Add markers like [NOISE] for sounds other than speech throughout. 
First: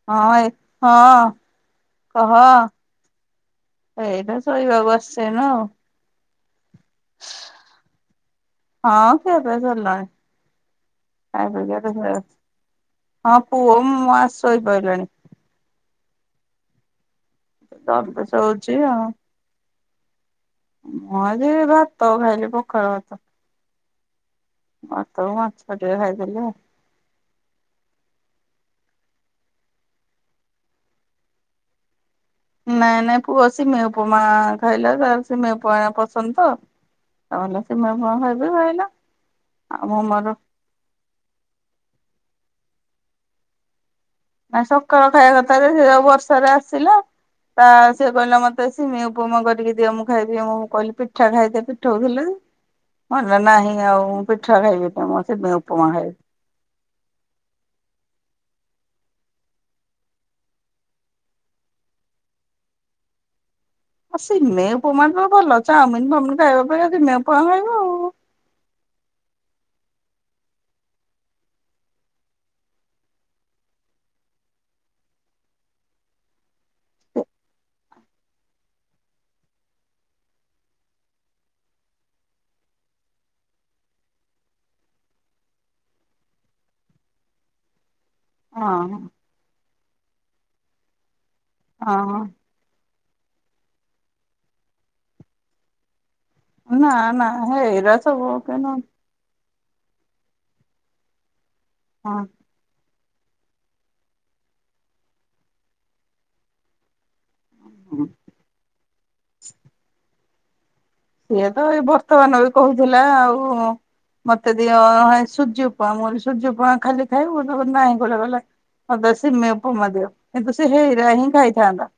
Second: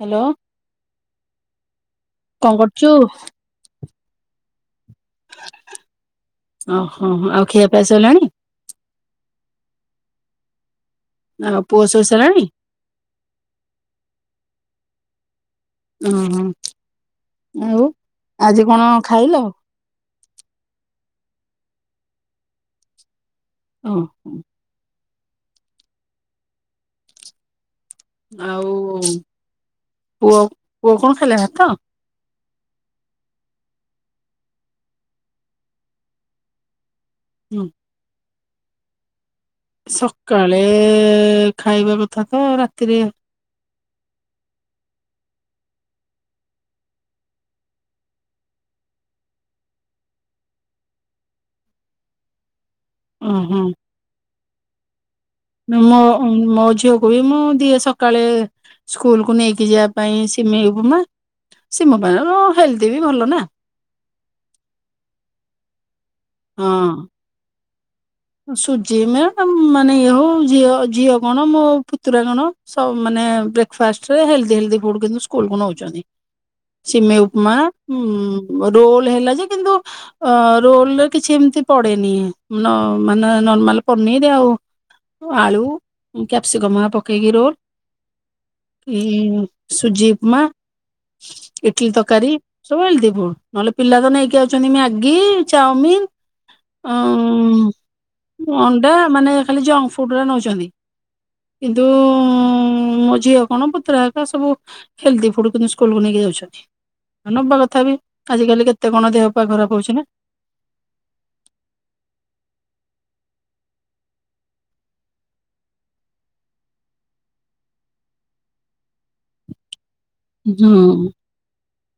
Hello ହଁ ଏ ହଁ କହ କଣ କରୁଛୁ? ଏଇଟା ଶୋଇବାକୁ ଆସିଛି ଏଇନା ଆଉ। ଓହୋ ଆଉ ଖିଆ ପିଆସରିଲାଣି? ଖିଆ ପିଆ ସରିଲାଣି। ଆଉ ପୁଅ ଶୋଇ ସାରିଲାଣି ଆ ହଁ ପୁଅ ମୁଁ ଆସୁ ଶୋଇଲାଣି। ଓ ହୋ। ଆଉ ଦବେ ଆଜି ଶୋଉଛି କଣ ଆଉ। ଖାଇଲ? ମୁଁ ଆଜି ଭାତ ଖାଇଲି ପଖାଳ ଭାତ। ଓହ। ଭାତ ମାଛ ଟିକେ ଖାଇଥିଲି ଆଉ ଆଉ ପୁଅ ପୁଅ କଣ ଖାଇଲେ ଭାତ? ନାଇଁ ନାଇଁ ପୁଅ ସିମେଇ ଉପମା ଖାଇଲା ତା ସିମେଇ ଉପମା ପସନ୍ଦ ତ। ଆଉନା ହୁଁ, ସେ ସିମେଇ ଉପମା ଖାଇ ଖାଇଲା। ଆଉ ମୁଁ ମୋର ସକାଳେ ଖାଇବା କଥା ତ ରାତିରେ ନା ସକାଳ ଖାଇବା କଥାରେ ସେ ଯଉ ବର୍ଷାରେ ଆସିଲା ତା ସିଏ କହିଲା ମତେ ସିମେଇ ଉପମା କରିକି ଦିଅ ମୁଁ ଖାଇଦିଏ ମୁଁ କହିଲି ପିଠା ଖାଇଦେ ପିଠଉ ଥିଲ ଯେ ଓହୋ ଖାଇବିନି ମୁଁ ସିମେଇ ଉପମା ମୋ ଖାଇବି। ମୋ ଝିଅକୁ ବି ମୁଁ ଦିଏ ସକାଳେ ସ୍କୁଲ କୁ ନେଇକି ଯିବା ପାଇଁ ସିମେଇ ଉପମା ସିମ ପାଇଁ ହେଲଦି ବି ଭଲ ନା ଆଉ ସିମେଇ ଉପମା ତ ଭଲ ଚାଓମି ଖାଇବା ହଁ ଅପେକ୍ଷା ସିମେଇ ଉପମା ଖାଇବ ଆଉ। ସୁଜି ମା ମାନେ ଇଏ ହଉ ଝିଅ ଝିଅ କଣ ମୋ ପୁତୁରା କଣ ସବୁ ମାନେ ବ୍ରେକଫାଷ୍ଟରେ ହେଲଦି ହେଲଦି ଫୁଡ କିନ୍ତୁ ସ୍କୁଲ କୁ ନଉଛନ୍ତି ସିମେଇ ଉପମା ରୋଲ ହେଲା ଯେ କିନ୍ତୁ ରୋଲରେ କିଛି ଏମତି ପଡେନି ମାନେ ନର୍ମାଲ ପନିର ଆଉ ଆଳୁ କ୍ୟାପସିକମ ହେରା ପକେଇକି ରୋଲ। ହଁ ହୁଁ। ସୁଜି ଉପମା। ଇଟଲି ହଁ ତକାରୀ ସବୁ ହେଲଦି। ହୁ ନହେଲେ ପିଲା ତ ନେଇକି ଯାଉଛନ୍ତି ମ୍ୟାଗି ଚାଓମିିନ। ନା ନା ହେଇରା ସବୁ ହଁ କେନ ଅଣ୍ଡା ମାନେ। ଖାଲି ଜଙ୍କ ଫୁଡରା ନେଉଛନ୍ତି। ଦ ହଁ ଝିଅ କଣ ପୁତୁରା ଏକ ସବୁ ହେଲଦି ଫୁଡ କିନ୍ତୁ ସ୍କୁଲକୁୁ ନେଇକି ଯାଉଛନ୍ତି। ନବା କଥା ବି ଆଜିକାଲି କେତେ? ଏତେ କଣ ଦେହ ପା ଖରାପ ହଉଛି ନା। ସିଏ ତ ଏଇ ବର୍ତ୍ତମାନ ବି କହୁଥିଲା ଆଉ ମତେ ଦିଅ ସୁଜି ଉପମା। ମୁଁ କଲି ସୁଜି ଉପମା ଖାଲି ଖାଇବୁ। ସେ କଲା ନାହିଁ କଲା କହିଲା ମତେ ସିମେଇ ଉପମା ଦିଅ। ତ ସେ ହେଇରା ହିଁ ଖାଇଥାନ୍ତା।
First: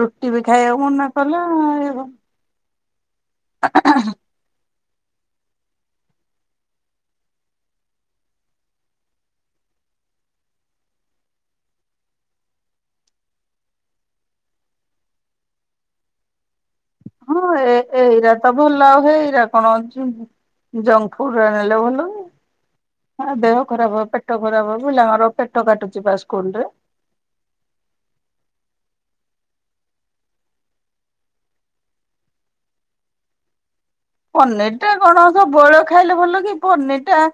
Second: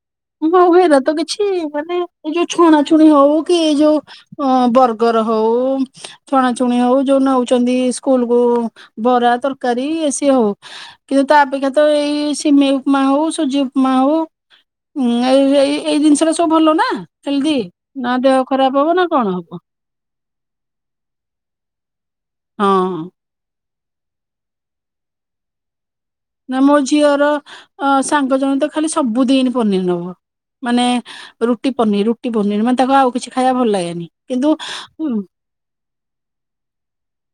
ରୁଟି ବି ହଉ ଖାଇବାକୁ ହେରା ମନା ତ କିଛି ମାନେ କଲା ଏଇ ଯୋଉ ଛଣା ଛୁଣି ହଉ କି ଯୋଉ ଅ ବର୍ ଗର ହଉ ଛଣାଛୁଣି ହଉ ଯୋଉ ନଉଛନ୍ତି ସ୍କୁଲ କୁ ବରା ତରକାରୀ ଏ ସିଏ ହଉ କି ତା ଅପେକ୍ଷା ତ ଏଇ ସିମେଇ ଉପମା ହଉ ସୁଜି ଉପମା ହଉ ହୁଁ ଏଇ ଏଇ ଏଇ ଜିନିଷଟା ସବୁ ଭଲ ନା। ହଁ ହେଲ୍ଦି ଏ ନା ଏଇରା ଦେହ ତ ଖରାପ ଭଲ ହବ ଆଉ ନା ହେଇରା ହବ କଣ ଅଛି ଜଙ୍କ ଫୁଡ ରା ନେଲେ ଭଲ କି। ହଁ। ଦେହ ଖରାପ ହବ ପେଟ ଖରାପ ହବ ପିଲାଙ୍କର ପେଟ କାଟୁ ନା ମୋ ଝିଅର ଅ ସାଙ୍ଗ ଜଣେ ତ ଖାଲି ସବୁଦିନ। ପନିର ନବ ମାନେ ରୁଟି ପନିର ରୁଟି ପନିର ମାନେ ତାକୁ ଆଉ କିଛି ଖାଇବା ଭଲ ଲାଗେନି। କିନ୍ତୁ ପନିର ଟା କଣ ସବୁ ବଳ ଖାଇଲେ ଭଲ କି ପନିର ଟା।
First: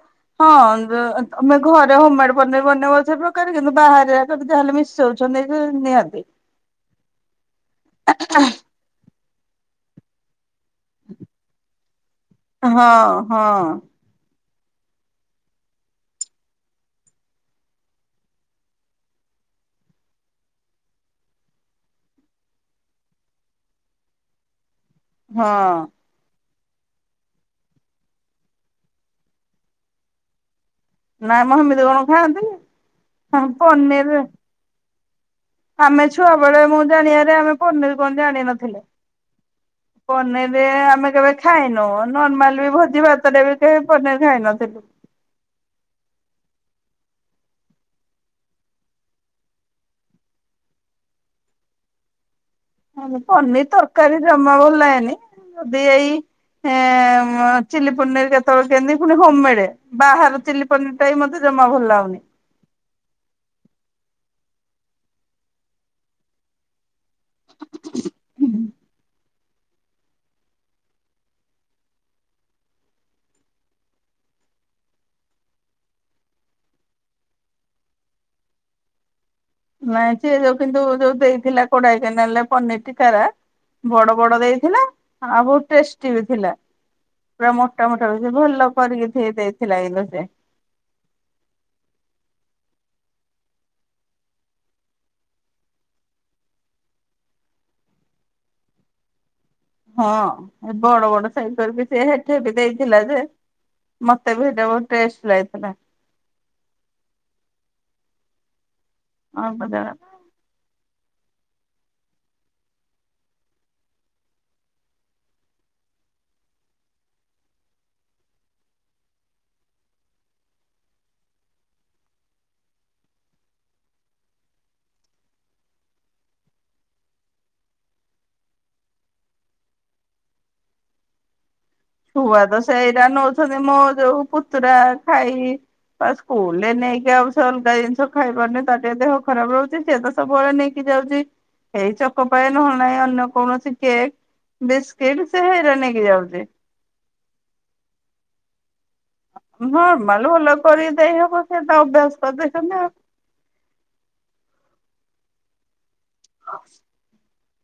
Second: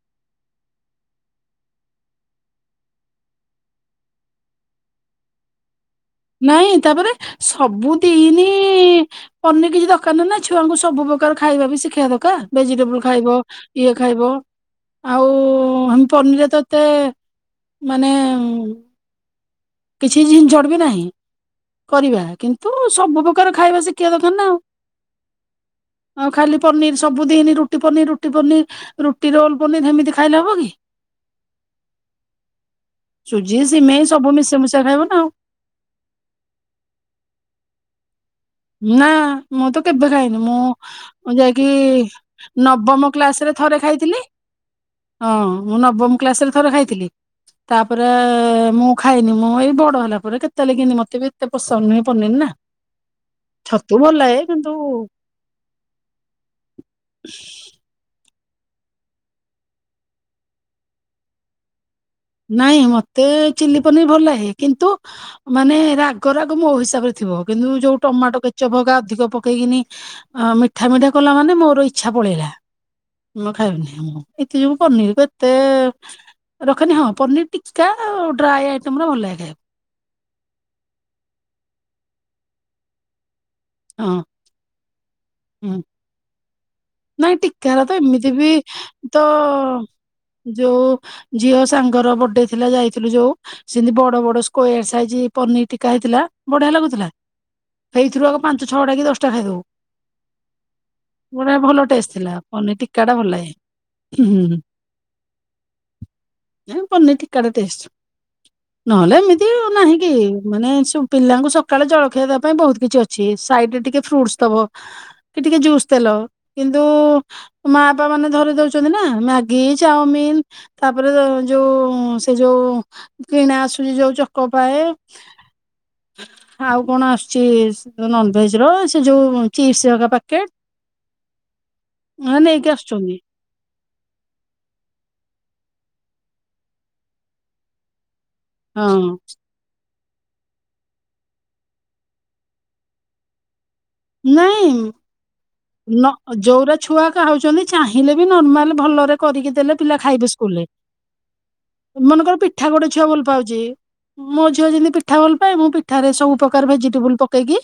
ହଁ ତ ତମେ ଘରେ ହୋମମେଡ ପନିର ବନେଇବା ସେ ପ୍ରକାରେ କିନ୍ତୁ ବାହାରେ ଯାହାହେଲେ ମିଶଉ ଛନ୍ତି ନିହାତି। ନାଇଁ ତାପରେ ସବୁ ଦିନି ପନିର କି ର ର ନାଇ ଛୁଆଙ୍କୁ ସବୁ ପ୍ର୍ରକାର ଖାଇବା ବି ଶିଖେଇବା ଦରକାର ହଁ ଭେଜିଟେବୁଲ ଖାଇବ ହଁ ଇଏ ଖାଇବ। ଆଉ ପନର ରେ ତ ଏତେ ମାନେ। କିଛି ଝିନଝଟ ବି ନାହିଁ କରିବା କିନ୍ତୁ ସବୁ ପ୍ରକାର ଖାଇବା ଶିଖିବା ଦରକାର ନା ଆଉ। ହଁ। ଆଉ ଖାଲି ପନିର ସବୁ ଦିନି ରୁଟି ପନିର ରୁଟି ପନିର ରୁଟି ରୋଲ ପନିର ସେମିତି ଖାଇଲେ ହବ କି? ନା ମ ହେମିତି କଣ ଖାଆନ୍ତି ପନିର। ଖଇବ ନା ଆଉ। ଆମେ ଛୁଆ ବେଳେ ମୁଁ ଜାଣିଆାରେ ଆମେ ପନିର କ ନା ମୁଁ ତ କେବେ ଖାଇନି ପନିର ଆମେ କେବେ ମୁଁ ଯାଇକି ଖାଇନୁ ନର୍ମାଲ ବି ଭୋଜି ନବମ ଭାତରେ କ୍ଲାସ ବି ରେ ଥରେ କେବେ ପନିର ଖାଇଥିଲି ଖାଇନଥିଲୁ। ହଁ ମୁଁ ନବମ କ୍ଲାସରେ ଥରେ ଖାଇଥିଲି। ତାପରେ ମୁଁ ଖାଇନି ମୁଁ ଏଇ ବଡ ହେଲା ପରେ କେତେ ବେଳେ କେଁତି ମତେ ବି ଏତେ ପସନ୍ଦ ନୁହଁ ପନିର ନା। ମତେ ପନିର ଛତୁ ଭଲ ତରକାରୀ ଲାଗେ ଜମା କିନ୍ତୁ ଭଲ ଲାଗେନି ଯଦି ଏଇ ଏଁ ଚିଲି ପନିର କେ କେତେବେଳେ କେମତି ପୁଣି ହୋମମେଡ ବାହାର ଚିଲି ପନିର ଟା ବି ମତେ ଜମା ଭଲ ଲାଗୁନି। ନାଇଁ ମତେ ଚିଲି ପନିର ଭଲ ଲାଗେ କିନ୍ତୁ ମାନେ ରାଗ ରାଗ ମୋ ହିସାବରେ। ଥିବ କିନ୍ତୁ ଯୋଉ ଟମାଟୋ କ୍ୟଚପ ହକା ଅଧିକ ପ ପକେଇକିନି ମିଠା ମିଠା କଲା ମାନେ ମୋର ଇଛା ପଳେଇଲା ମୁ ଖାଇବନି କି ମୁଁ ପନିର କୁ ଏତେ ରଖେନି ହଁ। ପନିର ଟିକା ଡ୍ରାଏ ଆଇଟମ ଗୁରା ଭଲ ଲାଗେ ଖାଇବାକୁ। ନାଇଁ ସିଏ ଯୋଉ କିନ୍ତୁ ଯୋଉ ଦେଇଥିଲା କୋଡାଇ କେନାଲ ରେ ପନିର ଟିକା ରା ବଡ ଖାଇବାକୁ ବଡ ଦେଇଥିଲା। ଆଉ ବହୁତ ହଁ ହୁଁ ଟେଷ୍ଟି ବି ଥିଲା। ନାଇଁ ପୁରା ଟିକାର ମୋଟା ତ ମୋଟା ଏମିତି ବି ଭଲ ତ କରିକି ଦେଇଥିଲା କିନ୍ତୁ ସେ ଯୋଉ ଝିଅ ସାଙ୍ଗର ବର୍ଡେ ଥିଲା ଯାଇ ଥିଲୁ ଯୋଉ ସେମିତି ବଡ ବଡ ସ୍କୋୟର ସାଇଜ ପନିର ଟୀକା ହେଇଥିଲା ବଢିଆ ଲାଗୁଥିଲା ସେଇଥିରୁ ଆଗ ପାଞ୍ଚ ଛଅ ଟା କି ଦଶଟା ଖାଇଦବୁ। ହଁ ଏ ବଡ ବଡ ସାଇଜ ବଢିଆ ଭଲ କରିକି। ସେ ଟେଷ୍ଟ ଥିଲା ହେଠି ବି ପନିର ଦେଇଥିଲା ଟିକ ଟା ଯେ ଭଲ ଲାଗେ। ମତେ ବି ସେଇଟା ବହୁତ ଟେଷ୍ଟ ଲାଗିଥିଲା ନାଇ ପନିର ଟିକକା ଟା ଟେଷ୍ଟ। ନହେଲେ ଏମିତି ଅଳ୍ପ ଜାଗା ନାହିଁ କି ମାନେ ସବୁ ପିଲାଙ୍କୁ ସକାଳେ ଜଳଖିଆ ଦେବା ପାଇଁ ବହୁତ କିଛି ଅଛି ସାଇଡରେ ଟିକେ ଫ୍ରୁଟସ ଦବ କି ଟିକେ ଜୁସ୍ ଦେଲ କିନ୍ତୁ ମାପା ମାନେ ଧରି ଦଉଛନ୍ତି ନା ମ୍ୟାଗି ଚାଓମିିନ ତାପରେ ଯୋଉ ସେ ଯୋଉ କିଣା ଆସୁଛି ଯୋଉ ଚକୋ ପାଏ ଆଉ କଣ ଆସୁଛି ନନଭେଜ ର ସେ ଯୋଉ ଚିପ୍ସ ହିରିକା ପ୍ୟାକେଟ ଶୁଆ ତ ନେଇକି ସେଇଟା ଆସୁଛନ୍ତି ନଉଛନ୍ତି ମୋ ଯୋଉ ପୁତୁରା ଖାଇ ବା ସ୍କୁଲରେ ନେଇକି ଆଉ ସେ ଅଲଗା ଜିନିଷ ଖାଇ ପାରୁନି ତାର ଟିକେ ଦେହ ହଁ ଖରାପ ରହୁଛି ସେ ତ ସବୁବେଳେ ନେଇକି ଯାଉଛି ହେଇ ଚକ ପାଏ ନହ ନାହିଁ ଅନ୍ୟ କୌଣସି କେକ୍ ନାଇଁ ବିସ୍କିଟ ସେ ହେରା ନ ନେଇକି ଯାଉଛି ଯୋଉରା ଛୁଆ ଖାଉଛନ୍ତି ଚାହିଁଲେ ବି ନର୍ମାଲ ଭଲରେ କରିକି ଦେଲେ ପିଲା ନର୍ମାଲ ଖାଇବେ ଭଲ ସ୍କୁଲରେ କରିକି ଦେଇ ହବ ସେ ତା ଅଭ୍ୟାସ ମନେକର ପିଠା କରିଦେଇଛନ୍ତି ଗୋଟେ ଆଉ। ଝିଅ ଭଲ ପାଉଛି ମୋ ଝିଅ ଯେମିତି ପି ଠା ଭଲ ମୁଁ ପି ଠାରେ ସବୁ ପ୍ରକାର ଭେଜିଟେବଲ ପକେଇକି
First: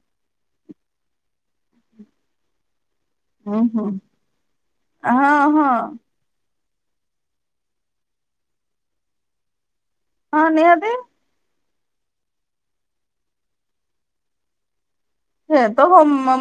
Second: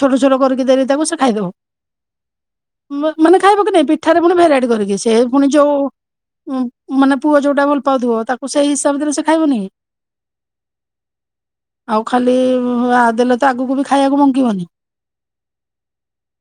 ଛୋଟ ଛୋଟ କରି କି ଦେବି ତାକୁ ସେ ଖାଇଦବ ମାନେ ହୁଁ ଖାଇବା କି ନାଇଁ ହୁଁ ପିଠାରେ ପୁଣି ଭେରାଇଟି କରିକି ସେ ପୁଣି ହଁ ହଁ ଯୋଉ ମାନେ ପୁଅ ଯୋଉଟା ଭଲ ପାଉଥିବ ତାକୁ ସେଇ ହିସାବରେ ସେ ଖାଇବନି କି? ହଁ ନିହାତି ଆଉ ଖାଲି ଦେଲେ ତ ଆଗକୁ ବି ଖାଇବାକୁ ମଙ୍ଗିବନି। ସେ ତ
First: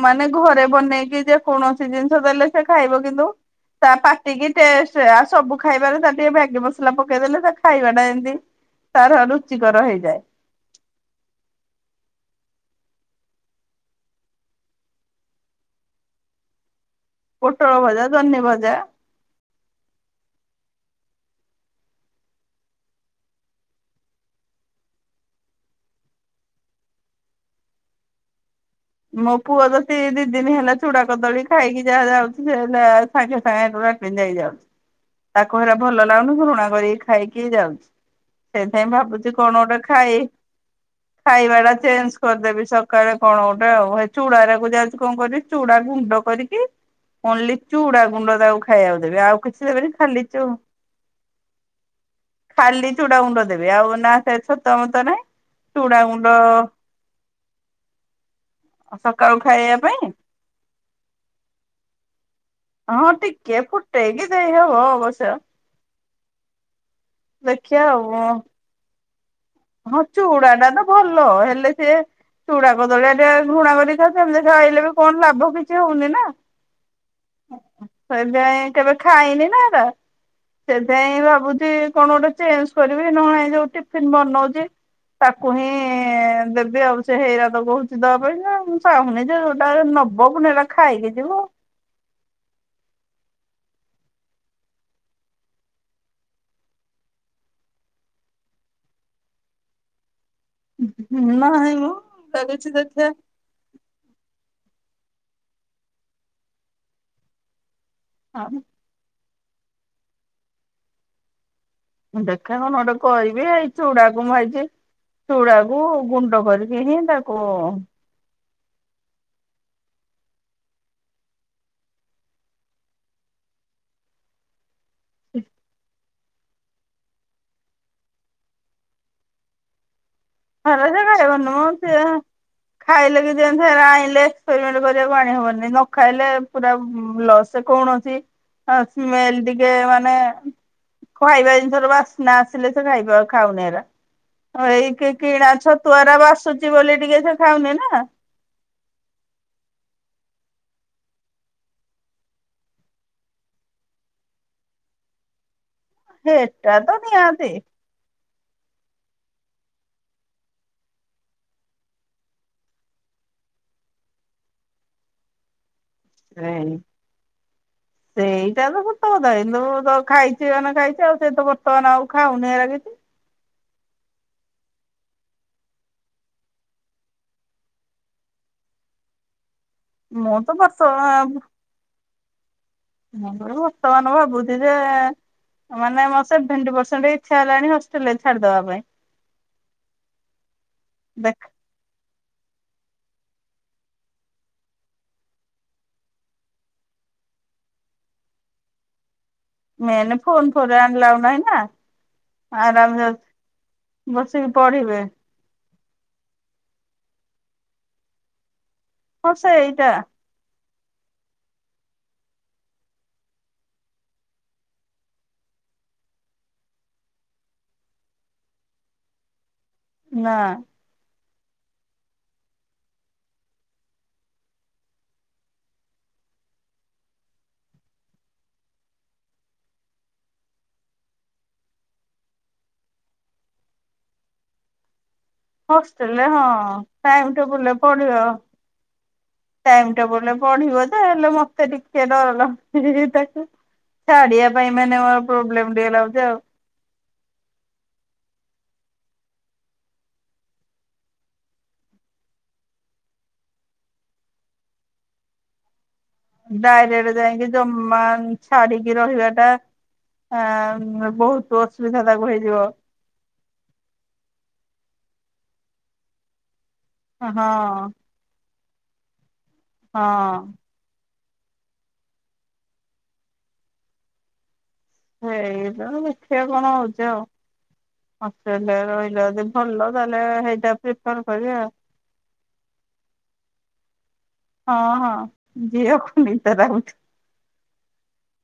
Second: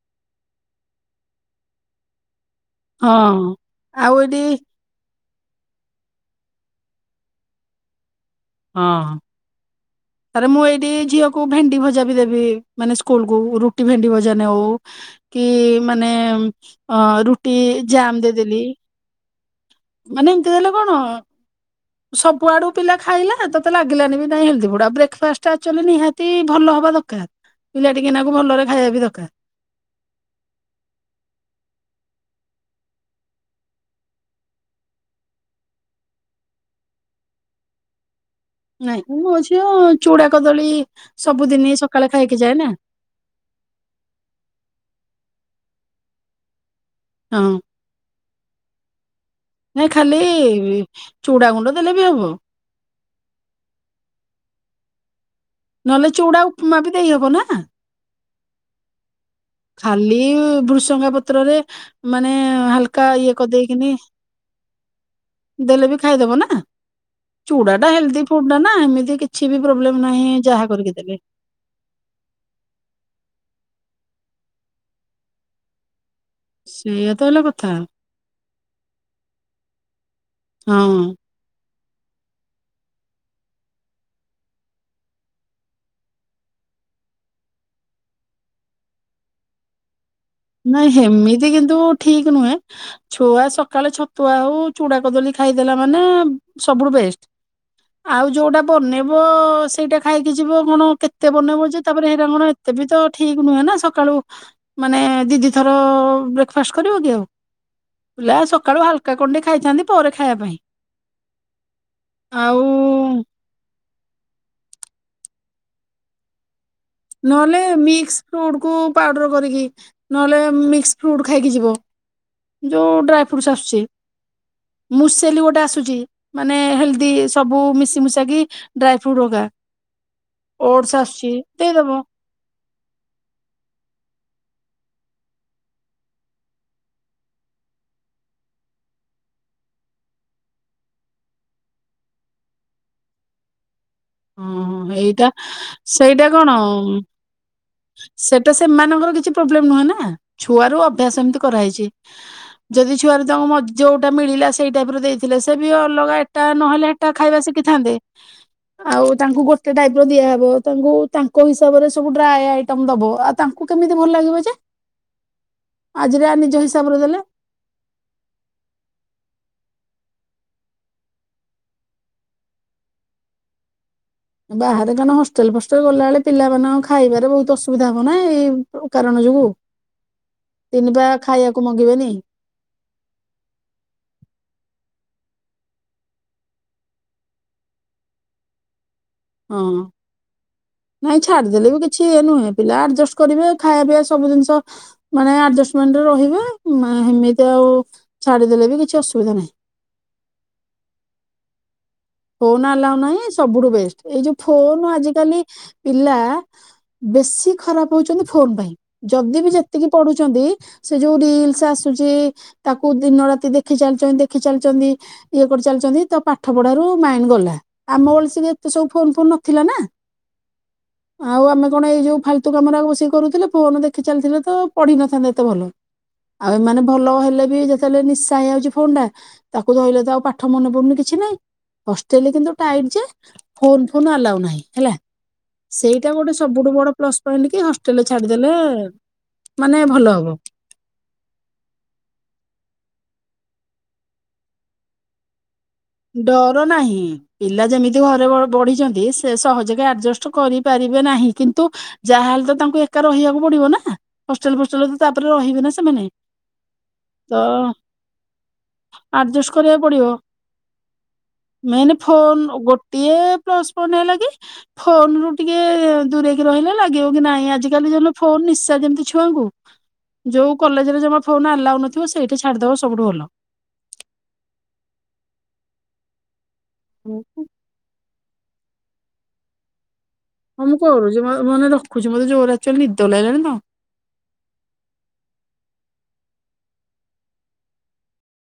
ମାନେ ଘରେ ବନେଇକି ଯେ କୌଣସି ଜିନିଷ ଦେଲେ ଖାଇବ କିନ୍ତୁ ହଁ ତା ଆଉ ଏଇଠି ପାଟିକି ଟେଷ୍ଟ ଆ ସବୁ ଖାଇବାରେ ତା ଟିକେ ମ୍ୟାଗି ମସଲା ପକେଇଦେଲେ ସେ ଖାଇବାଟା ଏମିତି ହଁ ତାର ରୁଚିକର ହେଇଯାଏ ଆରେ ମୁଁ ଏଇଠି ଝିଅକୁ ଭେଣ୍ଡି ଭଜା ବି ଦେବି ମାନେ ସ୍କୁଲ କୁ ରୁଟି ଭେଣ୍ଡି ଭଜା ନଉ କି ମାନେ ଅ ରୁଟି ପୋଟଳ ଭଜା ଜାମ ଜହ୍ନି ଦେଇଦେଲି ଭଜା ମାନେ ଏମତି ଦେଲେ କଣ ସବୁଆଡୁ ପିଲା ଖାଇଲା ତତେ ଲାଗିଲାନି ବି ନାଇଁ କାଇଁ ଗୁଡା ବ୍ରେକଫାଷ୍ଟ ନିହାତି ଭଲ ହବା ଦରକାର ପିଲା ଟିକେନାକୁ ଭଲରେ ଖାଇବା ବି ଦରକାର ମୋ ପୁଅ ତ ଦି ଦିନ ହେଲା ଚୁଡା କଦଳୀ ଖାଇକି ଯାହା ଯାଉଛି ସେ ହେଲା ସାଙ୍ଗେ ସାଙ୍ଗେ ନେଇ ଯାଉଛି ତାକୁ ହେରା ଭଲ ଲାଗୁନି ଘୃଣା କରିକି ଖାଇକି ଯାଉଛି। ସେଇଥିପାଇଁ ନାଇଁ ଭାବୁଛି ମୋ କଣ ଝିଅ ଗୋଟେ ଖାଇ ଚୁଡା କଦଳୀ ଖାଇବା ଟା ସବୁଦିନ ସକାଳେ ଖାଇକି ଯାଏ ନା ଚୁଡାଉରାକୁ ଯାଉଛି କଣ କରିବି ଚୁଡା ଗୁଣ୍ଡ କରିକି ହଁ ଓନ୍ଲି ଚୁଡା ଗୁଣ୍ଡ ତାକୁ ଖାଇବାକୁ ଦେବି ଆଉ କିଛି ଦେବେନି ଖାଲି ଚୁ ଚୁଡା ଗୁଣ୍ଡ ଦେଲେ ବି ହବ ଖାଲି ଚୁଡା ଗୁଣ୍ଡ ଦେବି ଆଉ ନା ତମ ତ ନାଇଁ ନହେଲେ ଚୁଡା ଉପମା ବି ଦେଇହବ ନା [UNINTELLIGIBLE] ପାଇଁ ଖାଲି ଭୃସଙ୍ଗା ପତ୍ରରେ ମାନେ ହାଲକା ହଁ ଇଏ ଟିକେ କରିଦେଇକିନି ଫୁଟେଇ କି ଦେଇ ହବ ଅବଶ୍ୟ ଦେଲେ ବି ଖାଇଦବ ନା ଦେଖିବା ଚୁଡାଟା ହେଲଦି ଆଉ ଫୁଡ ଟା ନା ଏମିତି କିଛି ବି ପ୍ରୋବ୍ଲେମ ହଁ ନାହିଁ ଚୁଡା ଯାହା ଟା ତ କରିକି ଦେଲେ ଭଲ ହେଲେ ସେ ଚୁଡା କଦଳିଆ ଟେ ଘୃଣା କରିଥା ସେମିତିଇଲେ ବି କଣ ଲାଭ କିଛି ହଉନି ନା। ସେଇଆ ତ ହେଲା କଥା ସେ ଯାଇ କେବେ ଖାଇନି ନା ହେଟା ହଁ। ସେଥିଇଁ ଭାବୁଛି। କଣ ଗୋଟେ ଚେଞ୍ଜ କରିବି ନହ ଏଇ ଯୋଉ ଟିଫିନ୍ ବନଉ ତାକୁ ହିଁ ଦେବି ଆଉ ସେ ହେଇରାତ କହୁଛି ଦବା ପାଇଁ ନା ମୁଁ ଚାହୁଁନି ଯୋଉଟା ନ ନାଇ ହେମିତି କିନ୍ତୁ ଠିକ ନୁହଁ ଛୁଆ ସକାଳେ ଛତୁଆ ହଉ ଚୁଡା କଦଳୀ ଖାଇଦେଲା ମାନେ ସବୁଠୁ ବେଷ୍ଟ ଆଉ ଯୋଉଟା ବନେଇବ ସେଇଟା ଖାଇ ଯିବ କଣ କେତେ ବନେଇବ ନାହିଁ ଯେ ମ ତାପରେ ଅଲଗା ହେଇରାଙ୍ଗଣ କିଛି ଏତେ ବି ତ ଦେଖିବା ଠିକ ନୁହେଁ ନା ସକାଳୁ। ମାନେ। ଦିଦି ଥର ବ୍ରେକ୍ଫାଷ୍ଟ କରିବ କି ଆଉ। ପିଲା ସକାଳୁ ହାଲକା କଣ୍ଡେ ଖାଇଥାନ୍ତି ପରେ ଖାଇବା ପାଇଁ ଏଣ୍ଡକା ଆଉ ନ ନୋଟେ କହିବ ଆାଇ ଚୁଡ଼କ ଭାଇଜି। ଚୁଡାକୁ ଗୁଣ୍ଡ କରି ନହେଲେ ମିକ୍ସ ଫ୍ରୁଟ୍। କୁ ପାଉଡର କରିକି ନହେଲେ ମିକ୍ସଫ୍ରୁଟ ଖାଇକୀ ଯିବ ଯୋଉ ଡ୍ରାଏଫ୍ରୁଟସ୍ ଆସୁଚି। ମୁଁସଲି ଗୋଟେ ଆସୁଛି। ମାନେ ହେଲ୍ଦି ସବୁ ମିଶିମୁଶା କିି ସବୁ ଡ୍ରାଇଫ୍ରୁଟ୍ ରଗା। ଓଡସ ଆସୁଛି। ଖାଇବନି ହଁ ସେ ଦେଇଦବ। ଖାଇଲେ କି ଯେମ ଆଣିଲେ। କରିବାକୁ ଆଣି ହବନି ନ ଖାଇଲେ ପୁରା ସେ କୌଣସି ସ୍ମେଲ ଟିକେ ମାନେ ଖାଇବା ଜିନିଷର ବାସ୍ନା ଆସିଲେ ସେ ଖାଇବା ଖାଉନି। ହଁ ହ ଏଇଟା। ଣା ଛତୁଆରା ସେଇଟା କଣ ବାସୁଛି ବୋଲି ଟିକେ ସେ ଖା। ସେଟା ସେମାନଙ୍କର କିଛି ପ୍ରୋବ୍ଲେମ ନୁହଁ ନା। ଛୁଆ ର ଅଭ୍ୟାସ ଏମିତି କରାହେଇଛି ଯଦି ଛୁଆରେ ତାଙ୍କ ଯୋଉଟା ମିଳିଲା ସେଇ ଟାଇପ ର ଦେଇଥିଲେ ସେ। ବି ଅଲଗା ଏଟା ନହେଲେ ତ ହେଟା ଖାଇବା ନିହାତି ଶିଖିଥାନ୍ତେ। ଆଉ ତାଙ୍କୁ ଗୋଟେ ଟାଇପ ର ଦିଆହବ ତାଙ୍କୁ ତାଙ୍କ ହିସାବରେ ସବୁ ଡ୍ରାଏ ଆଇ। ଦବ ଆଉ ତାଙ୍କୁ କେମିତି ଭଲ ଲାଗିବ ଯେ। ଆଜିରେ ନିଜ ସେଇ ହିସାବରେ ଦେଲେ [INAUDIBLE] ସେଇଟା ତ ସତ କଥା ଏଇନ ତ ଖାଇଛି ମାନେ ଖାଇଛି ଆଉ ସେ ତ ବର୍ତ୍ତମାନ ଆଉ ଖାଉନି ହେରା କିଛି। ବାହାରେ କାନ ହଷ୍ଟେଲ ଫଷ୍ଟେଲ ଗଲାବେଳେ ପିଲାମାନେଙ୍କ ଖାଇବାରେ ବହୁତ ଅସୁବିଧା ହବ ନା ଏଇ କାରଣ ଯୋଗୁ। ମୁଁ ତ ତିନି ବର୍ତ୍ତମାନ ପା ଖାଇବାକୁ ମଗିବେନି। ମୁଁ ବର୍ତ୍ତମାନ ଭାବୁଛି ଯେ ମାନେ ମୋର ସେଭେନ୍ତ୍ପିର୍ସେଣ୍ଟ ଇଛା ହେଲାଣି ହଷ୍ଟେଲ ରେ ଛାଡିଦବା ପାଇଁ। ହୁଁ [INAUDIBLE] ନାଇଁ ଦେଖ ଛାଡିଦେଲେ ବି କିଛି। ଏ ନୁହେଁ ପିଲା ଆଡଜଷ୍ଟ କରିବେ ଖାଇବା ପିଇବା ସବୁ ଜିନିଷ ମାନେ ଆଡଜଷ୍ଟମେଣ୍ଟରେ ରହିବେ ସେମିତି ଆଉ ଛାଡିଦେଲେ ବି କିଛି ଅସୁବିଧା ନାହିଁ। ମେନ୍ ଫୋନ ଫୋନ୍ ଆଲାଉ ନାହିଁ ନା। ଫୋନ ଆଲାଉ ଆରାମରେ ନାହିଁ ସବୁଠୁ ବେଷ୍ଟ ଏଇ ଯୋଉ ବସିକି ଫୋନ ପଢିବେ ଆଜିିକାଲି ପିଲା ବେଶୀ ଖରାପ ହଉଛନ୍ତି ଫୋନ ପାଇଁ। ହଁ ଯଦି ବି ଯେତିକି ସେଇଟା ପଢୁଛନ୍ତି ସେ ଯୋଉ ରିଲସ ଆସୁଛି ତାକୁ ଦିନ ରାତି ଦେଖି ଚାଲିଛନ୍ତି ଦେଖି ଚାଲିଛନ୍ତି। ଇଏ କରିଚାଲିଛନ୍ତି ତ ପାଠ ପଢାରୁ ମାଇଣ୍ଡ ଗଲା ଆମ ବଳିକି ଏତେ ସବୁ ଫୋନ୍ ଫୋନ୍ ନଥିଲା ନା। ନା ଆଉ ଆମେ କଣ ଏଇ ଯୋଉ ଫାଲତୁ କାମରେ ଆଉ ବସିକି କରୁଥିଲେ। ଫୋନ ଦେଖି ଚାଲିଥିଲେ ତ ପଢ଼ିନଥାନ୍ତେ। ଏତେ ଭଲ ଆଉ ଏମାନେ ଭଲ ହେଲେ ବି ଯେତେବେଳେ ନିଶା ହେଇଯାଉଛି। ଫୋନ ଟା ତାକୁ ଧଇଲେ ତ ଆଉ ପାଠ ମନେ ପଡୁନି କିଛି ନାହିଁ। ହଷ୍ଟେଲରେ କିନ୍ତୁ ଟାଇଟ ଯେ ଫୋନ୍ ଫୋନ୍ ଆଲାଉ ନାହିଁ ହେଲା। ସେଇଟା ହଷ୍ଟେଲରେ ଗୋଟେ ହଁ ସବୁଠୁ ବଡ ପ୍ଲସ ଟାଇମ୍ ପଏଣ୍ଟ କି ଟେବୁଲରେ ହଷ୍ଟେଲରେ ପଢ଼ିବ। ଛାଡିଦେଲେ [INAUDIBLE] ମାନେ ଟାଇମ୍ ଭଲ ହବ ଟେବୁଲରେ ପଢ଼ିବ ଯେ ହେଲେ ମୋତେ ଟିକେ ଡର ଲାଗୁ ତାକୁ ଛାଡିବା ପାଇଁ ମାନେ ପ୍ରୋବଲେମ୍ ଡର ନାହିଁ। ପିଲା ଯେମିତି ଘରେ ବଢିଛନ୍ତି ସେ ସହଜକେ ଆଡଜଷ୍ଟ କରିପାରିବେ ନାହିଁ। କିନ୍ତୁ ଯାହାହେଲେ ତ ତାଙ୍କୁ ଏକା ରହିବାକୁ ପଡିବନା। ହଷ୍ଟେଲ ଫୋଷ୍ଟେଲରେ ତ ତାପରେ ରହିବେ ନା ସେମାନେ। ଡାଇରେକ୍ଟ ତ ଯାଇକି ଜମା ଛାଡିକି ରହିବା ଟା ଆଡଜଷ୍ଟ କରିବାକୁ ଆ ବହୁତ [INAUDIBLE] ମେନ୍ ଅସୁବିଧା ତାକୁ ଫୋନ୍ ହେଇଯିବ ଗୋଟିଏ ପ୍ଲସ ପଇଣ୍ଟ ହେଲା କି ଫୋନ୍ ରୁ ଟିକେ ଦୂରେଇକି ରହିଲେ ଲାଗିବ କି ନାଇଁ ହଁ ଆଜିକାଲି ଯୋଉ ଫୋନ୍ ନିଶା ନିଶା ଯେମିତି ଛୁଆଁ ଙ୍କୁ ହଁ ଯୋଉ କଲେଜରେ ଜମା ଫୋନ୍ ଅଲାଉ ନଥିବ ସେଇଠି ଛାଡିଦବ ସବୁଠୁ ଭଲ। [INAUDIBLE] ସେଇତ ଦେଖିଆକ୍ କଣ ହଉଛି ଆଉ। ହଷ୍ଟେଲରେ ରହିଲା ଯଦି ଭଲ। ତାହେଲେ ହଉ ହେଇଟା ମୁଁ ପ୍ରିଫର କରୁଛି କରିବା ମାନେ ରଖୁଛି ମତେ ଜୋରେ ଆକ୍ଚୁଆଲି ନିଦ ଲାଗିଲାଣି ତ। ଏଇଆକୁ ନିଦ ଲାଗୁଚି। [INAUDIBLE]